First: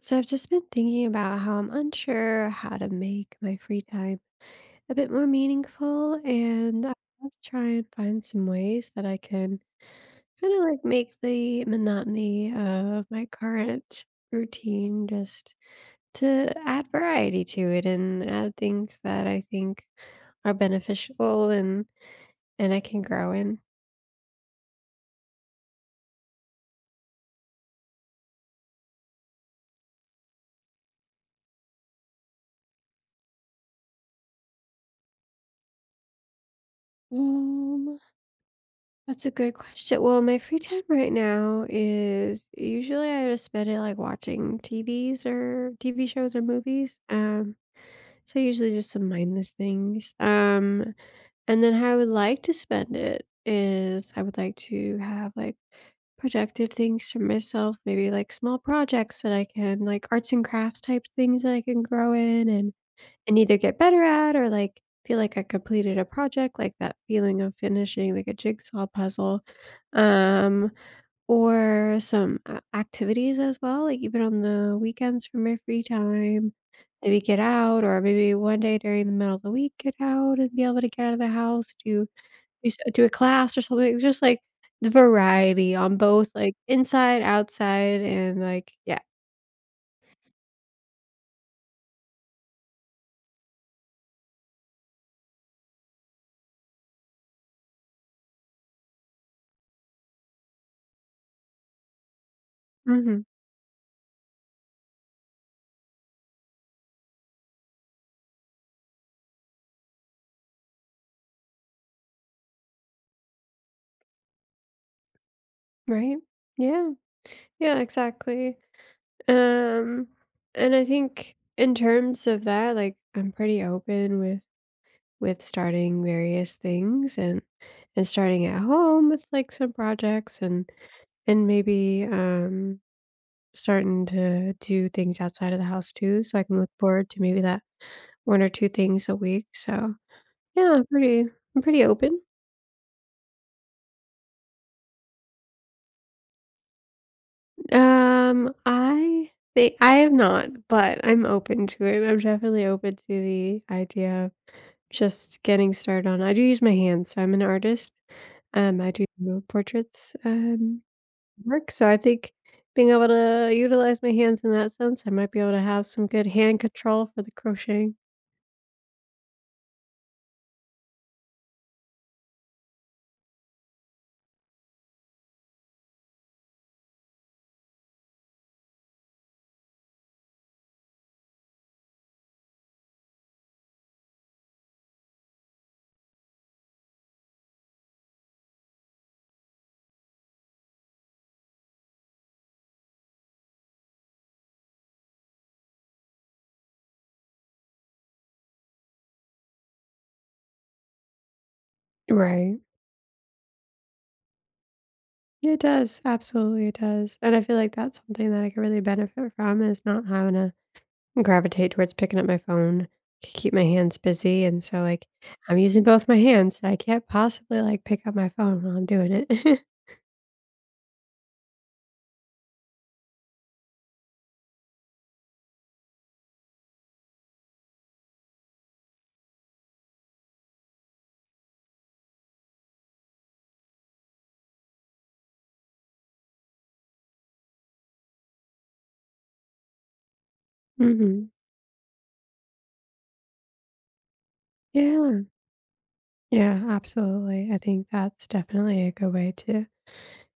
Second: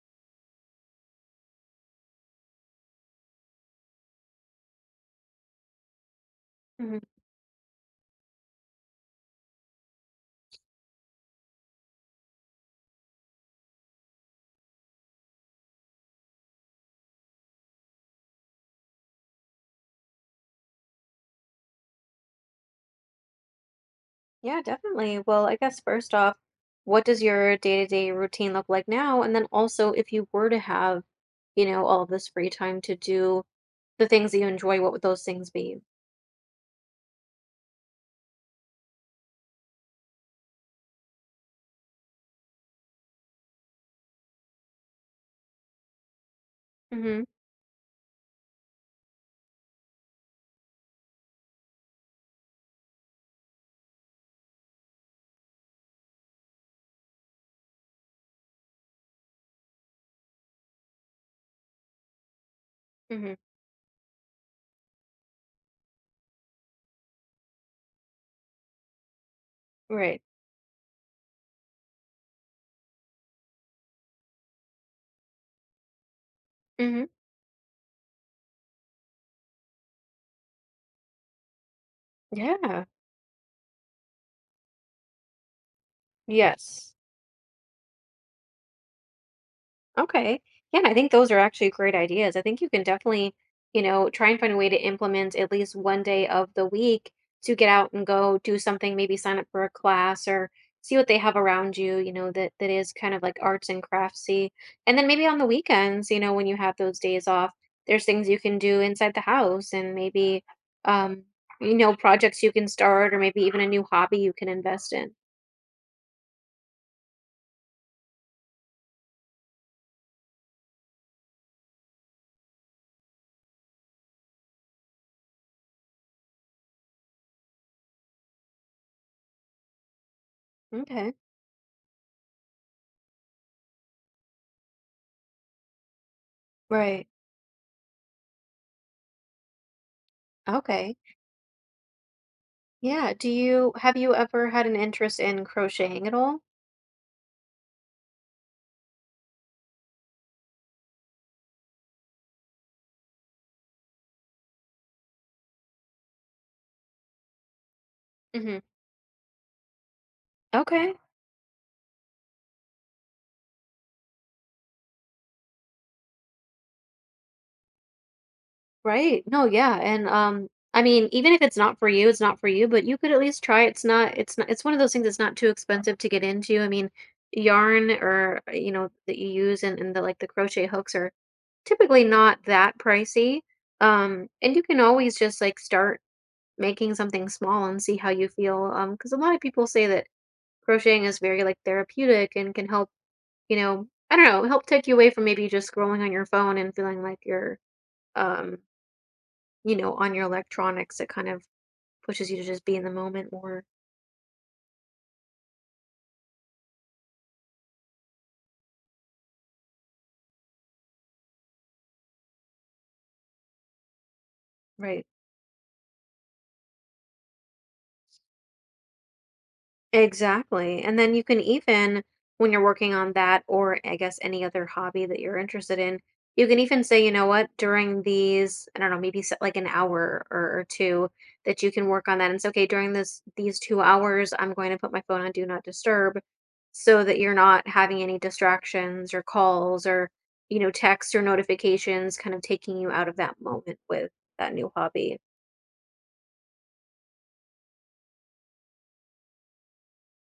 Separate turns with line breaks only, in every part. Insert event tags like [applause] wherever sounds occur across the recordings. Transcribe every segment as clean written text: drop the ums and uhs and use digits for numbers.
So I've just been thinking about how I'm unsure how to make my free time a bit more meaningful, and I
Mhm.
want to try and find some ways that I can kind of like make the monotony of my current routine just to add variety to it and add things that I think are beneficial and I can grow in.
Yeah, definitely. Well, I guess first off, what does your day-to-day routine look like now? And then also, if you were to have, you know, all of this free time to do the things that you enjoy, what would those things be?
That's a good question. Well, my free time right now is usually I just spend it like watching TVs or TV shows or movies.
Mm-hmm.
So usually just some mindless things. And then how I would like to spend it is I would like to have like productive things for myself, maybe like small projects that I can like arts and crafts type things that I can grow in and
Mm-hmm.
either get better at or like feel like I completed a project, like that feeling of finishing like a jigsaw puzzle,
Right.
um, or some activities as well, like even on the weekends for my free time.
Mm-hmm.
Maybe get out, or maybe one day during the middle of the week, get out and be able to get out of the house,
Yeah.
do a class or something. It's just like the variety on both, like
Yes.
inside, outside, and like yeah,
Okay. Yeah, and I think those are actually great ideas. I think you can definitely, you know, try and find a way to implement at least one day of the week to get out and go do something, maybe sign up for a class or see what they have around you, you know, that is kind of
hmm,
like arts and craftsy. And then maybe on the weekends, you know, when you have those days off, there's things you can do inside the house and maybe um, you know, projects you can start or maybe even a new hobby you can invest in.
right, yeah, yeah, exactly. Um, and I think in terms of that, like I'm pretty open with starting various things and starting at home with like some projects and
Okay.
and maybe starting to do things outside of the house too, so I can look
Right.
forward to maybe that one or two things a week. So yeah,
Okay.
I'm pretty open.
Yeah. Do you Have you ever had an interest in crocheting at all?
I think I have not, but I'm open to it. I'm definitely open to the idea. Just getting started on, I do use my hands, so I'm an artist,
Hmm.
I do portraits,
Okay.
work, so I think being able to utilize my hands in that sense, I might be able to have some good hand control for the crocheting.
Right. No, yeah. And I mean, even if it's not for you, it's not for you, but you could at least try. It's not it's not it's one of those things that's not too expensive to get into. I mean, yarn or you know that you use and, the like the crochet hooks are typically not that pricey. And you can always just like start making something small and see how you feel. Because a lot of people say that crocheting is very like therapeutic and can help, you know, I don't know, help take you away from maybe just scrolling on your phone and feeling like you're, um, you know, on your electronics. It kind of pushes you to
Right.
just be in the moment more.
It does, absolutely it does, and I feel like that's something that I could really benefit from is not having to gravitate towards picking up my phone, c keep my hands busy, and so, like,
Right.
I'm using both my hands, so I can't possibly, like, pick up my phone while I'm doing it. [laughs]
Exactly. And then you can even, when you're working on that, or I guess any other hobby that you're interested in, you can even say, you know what, during these, I don't know, maybe set like an hour or two that you can work on that. And say, okay, during this these 2 hours, I'm going to put my phone on do not disturb so that you're not having any distractions or calls or, you know, texts or
Mhm.
notifications kind of taking you out of that moment with that new hobby.
Yeah. Yeah, absolutely. I think that's definitely a good way to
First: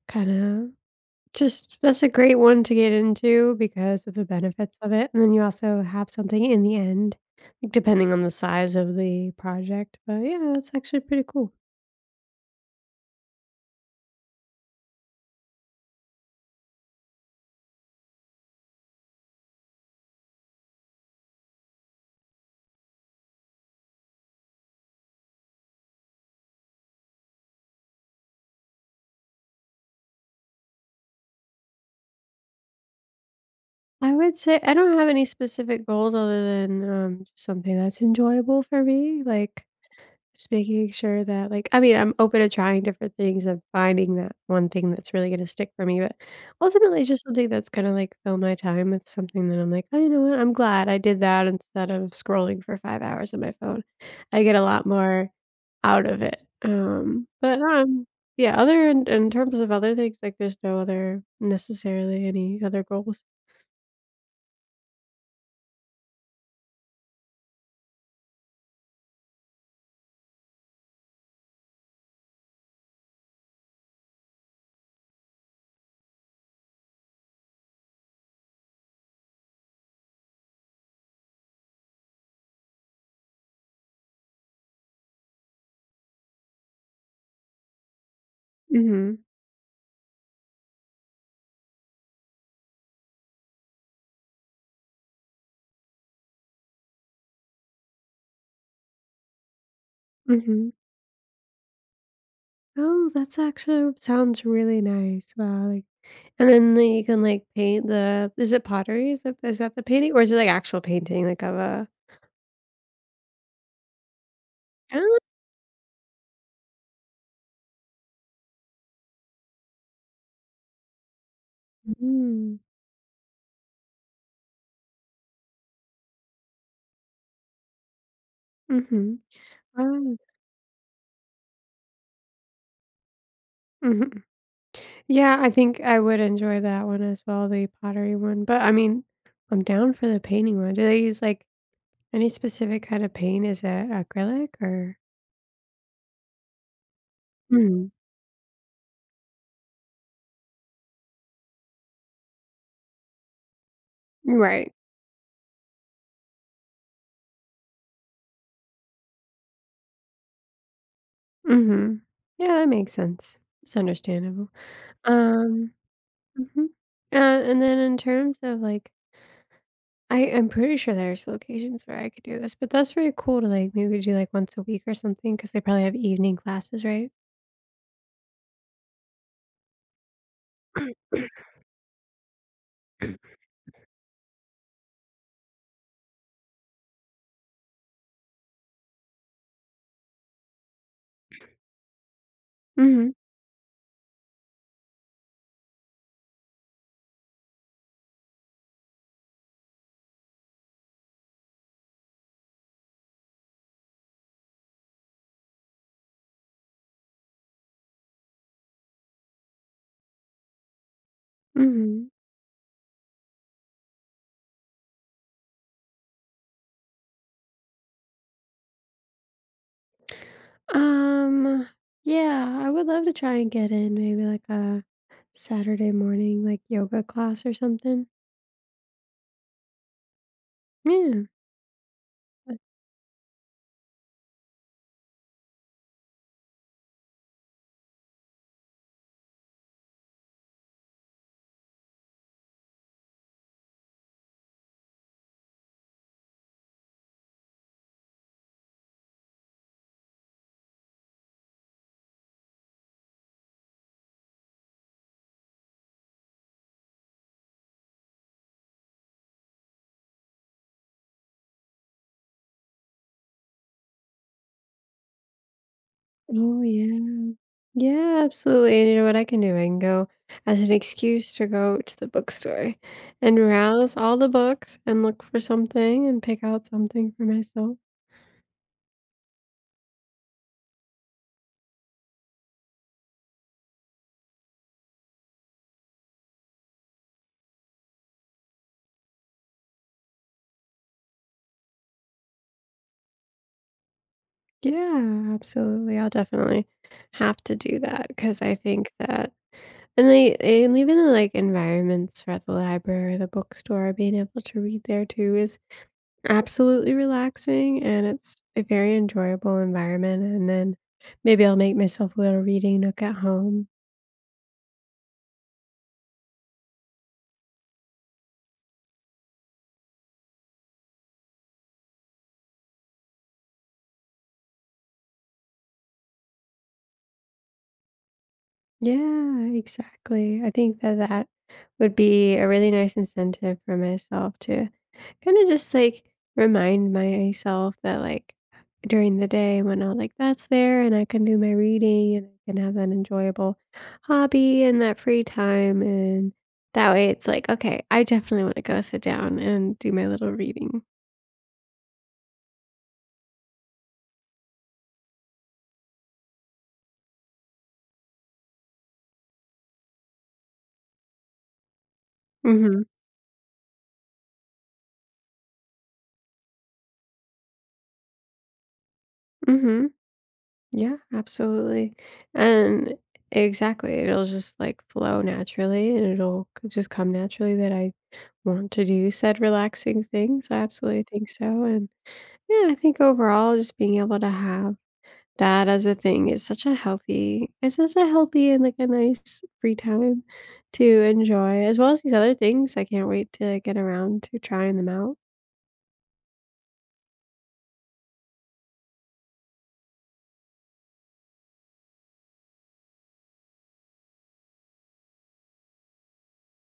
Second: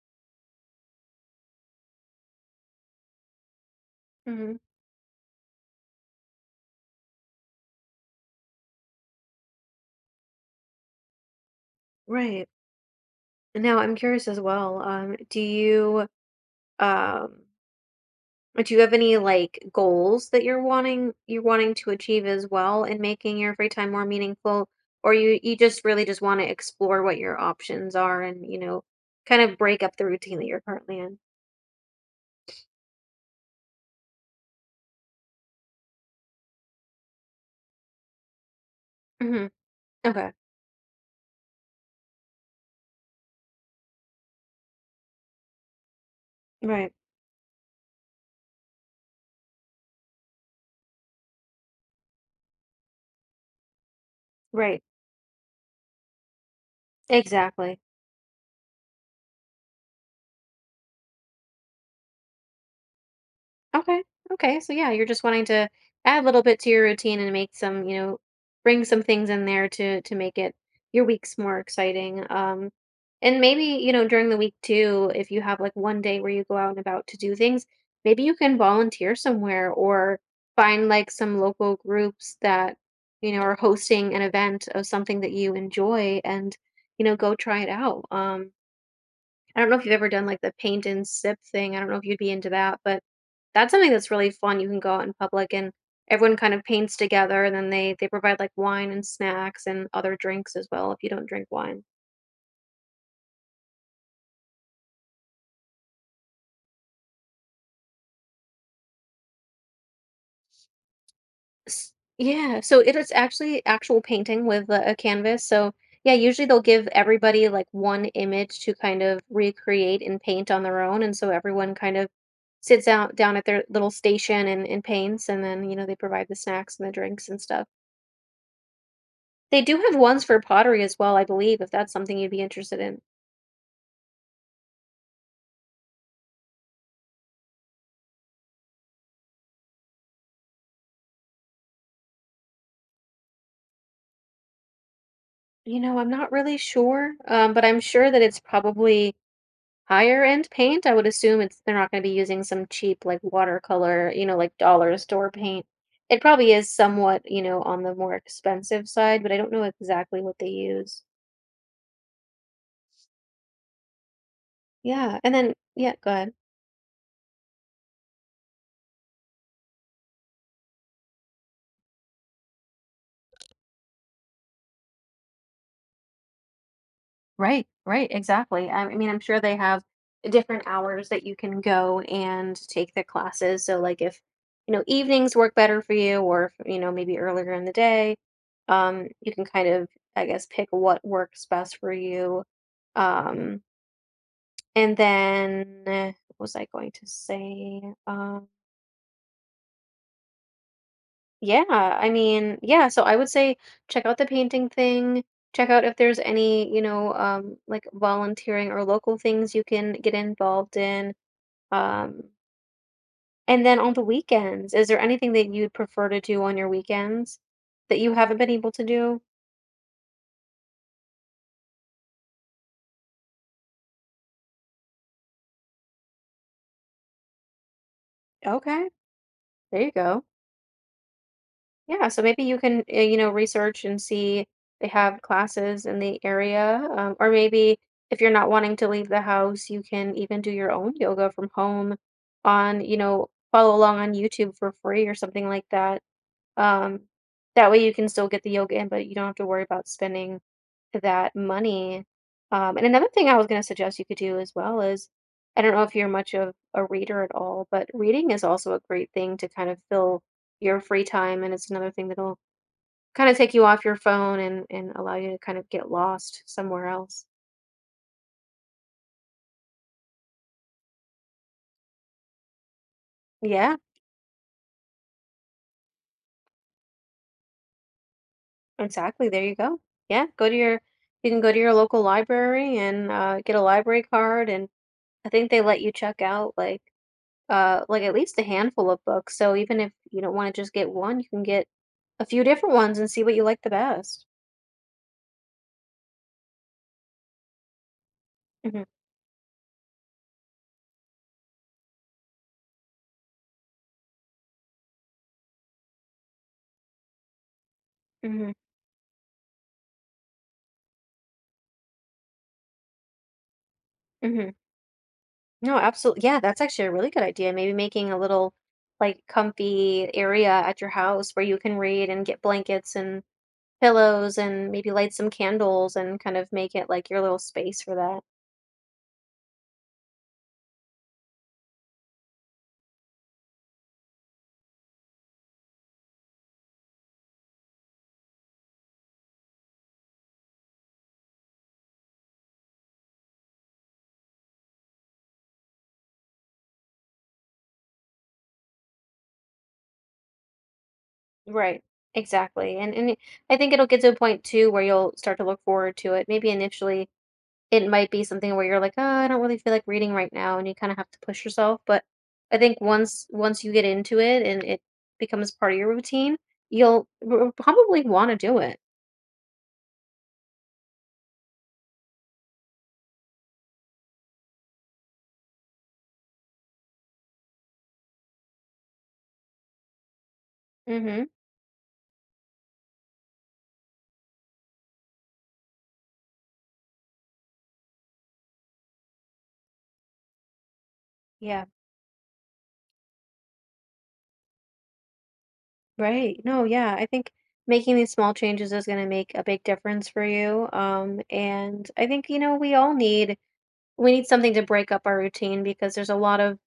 kind of just that's a great one to get into because of the
Hmm.
benefits of it. And then you also have something in the end, depending on the size of the project. But yeah, that's actually pretty cool.
Right. Now, I'm curious as well. Um, do you have any like goals that you're wanting to achieve as well in making your free time more meaningful? Or you just really just want to explore what your options are and, you know, kind of break up the routine that you're currently in?
I would say I don't have any specific goals other than just something that's enjoyable for me.
Hmm.
Like,
Okay.
just making sure that, like I mean, I'm open to trying different things and finding that one thing that's really gonna stick for me, but
Right.
ultimately, it's just something that's gonna, like, fill my time with something that I'm like, "Oh, you know what? I'm glad I did that instead of scrolling for 5 hours on my phone." I get a
Right.
lot more out of it, um, but,
Exactly.
um, yeah, other in terms of other things, like, there's no other necessarily any other goals.
Okay. Okay. So yeah, you're just wanting to add a little bit to your routine and make some, you know, bring some things in there to make it your weeks more exciting. And maybe, you know, during the week too, if you have like one day where you go out and about to do things, maybe you can volunteer somewhere or find like some local groups that, you know, are hosting an event of something that you enjoy and, you know, go try it out.
Mhm,
I don't know if you've ever done like the paint and sip thing. I don't know if you'd be into that, but that's something that's really fun. You can go out in public and everyone kind of paints together and then they provide like wine and snacks and other drinks as
mhm.
well if you don't drink wine.
Oh, that's actually sounds really nice. Wow, like, and then like, you can, like, paint the is it pottery? Is that the painting, or is it, like, actual painting, like, of a
S- Yeah, so it is actually actual painting with a
Oh,
canvas. So yeah, usually they'll give everybody like one image to kind of recreate and paint on their own and so everyone kind of
mm.
sits out down at their little station and paints and then you know they provide the snacks and the drinks and stuff.
Mhm.
They do have
Oh.
ones for pottery as well, I believe, if that's something you'd be interested in.
Mhm. Yeah, I think I would enjoy that one as well, the pottery one, but, I mean, I'm down for the painting one. Do they use, like, any specific kind of paint? Is it acrylic or
You know, I'm not really sure, but I'm
mhm.
sure that it's probably higher end paint. I would assume it's they're not gonna be using some cheap, like, watercolor, you know, like
Right.
dollar store paint. It probably is somewhat, you know, on the more expensive side, but I don't know exactly what they use.
Mhm. Yeah, that makes sense. It's understandable.
Yeah, and then
Um,
yeah, go ahead.
mhm. And then in terms of, like, I am pretty sure there's locations where I could do this, but that's really cool to like maybe do like once a week or something because they probably have evening classes, right?
Right, right, exactly. I mean, I'm sure they have different hours
[coughs]
that you can go and take the
[clears throat]
classes. So, like, if you know evenings work better for you, or if, you know maybe earlier in the day, you can kind of, I guess, pick what works best for you.
Mhm.
Um, and then, eh, what was I going to say? um, Yeah, I mean, yeah, so I would say check out the painting thing, check out if there's any, you know, like volunteering or local things you can get involved in.
Mhm.
Um, and then on the weekends, is there anything that you'd prefer to do on your weekends that you haven't been able to do?
Um. Yeah, I would love to try and get in maybe like a Saturday morning like yoga class or something.
Okay, there you go.
Yeah.
Yeah, so maybe you can, you know, research and see they have classes in the area. Or maybe if you're not wanting to leave the house, you can even do your own yoga from home on, you know, follow along on YouTube for free or something like that. Um, that way you can still get the yoga in, but you don't have to worry about spending that money. And another thing I was going to suggest you could do as well is I don't know if you're much of a reader at all, but reading is also a great thing to kind of fill your free time. And it's another thing that'll kind of take you off your phone and, allow you to kind of get lost
Oh
somewhere else.
yeah. Yeah, absolutely. And you know what I can do? I can go as an excuse to go to the bookstore and
Yeah,
rouse all the books and look for something and pick out something for myself.
exactly. There you go. Yeah, you can go to your local library and get a library card. And I think they let you check out like at least a handful of books. So even if you don't want to just get one, you can get a few different ones and see what you like the best.
Yeah, absolutely. I'll definitely have to do that because I
Hmm.
think that and they eh, and even the, like, environments at the library or the bookstore, being able to read there too is absolutely relaxing, and it's
Hmm.
a very enjoyable environment, and then maybe I'll make myself a little reading nook at home.
Hmm. No, absolutely. Yeah, that's actually a really good idea. Maybe making a little like comfy area at your house where you can read and get blankets and pillows and maybe light some candles and kind of make it like your little space for that.
Yeah, exactly. I think that would be a really nice incentive for myself to kind of just like remind myself that like during the day when I'll like that's there and I can do my reading and I can have that enjoyable hobby and that free time and that way it's like okay, I definitely want to go sit down and do my little reading.
Right. Exactly. And I think it'll get to a point too where you'll start to look forward to it. Maybe initially it might be something where you're like, "Oh, I don't really feel like reading right now," and you kinda have to push yourself, but I think
Mhm.
once you get into it and it becomes part of your routine, you'll r probably wanna do it.
Mhm. Yeah, absolutely. And exactly, it'll just like flow naturally and just come naturally that I want to do said relaxing things. I absolutely
Mhm.
think so. And yeah, I think overall just being able to have that as a thing is such a healthy, it's such a healthy and like a nice free time to enjoy,
Yeah.
as well as these other things. I can't wait to like, get around to trying them out.
Right. No, yeah, I think making these small changes is gonna make a big difference for you, and I think, you know, we need something to break up our routine because there's a lot of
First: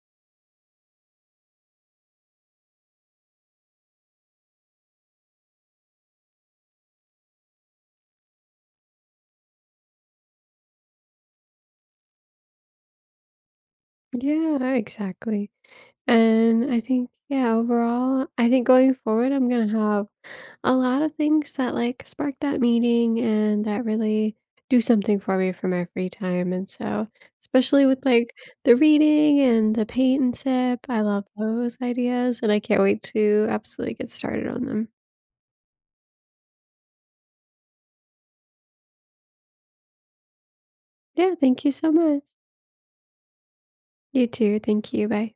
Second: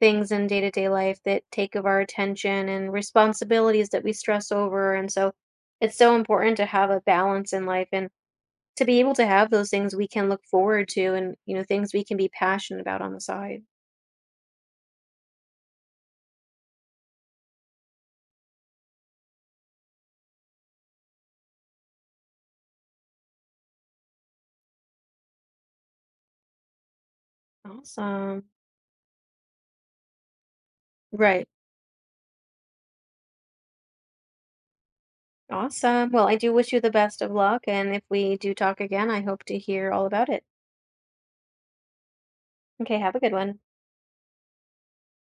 things in day-to-day life that take of our attention and responsibilities that we stress over, and so it's so important to have a balance in life and to be able to have those things we can look forward to and, you know, things we can be passionate about on the side.
Yeah, no, exactly. And I think, yeah, overall, I think going forward, I'm going to have a lot of things that, like, spark that meeting and that really do something for me for my free time, and so especially with, like,
Awesome.
the reading and the paint and sip, I love
Right.
those ideas, and I can't wait to absolutely get started on them.
Awesome. Well, I do wish you the best of luck, and if we do talk again, I hope to hear all about it.
Yeah, thank you so much.
Okay, have a good one.
You too, thank you, bye.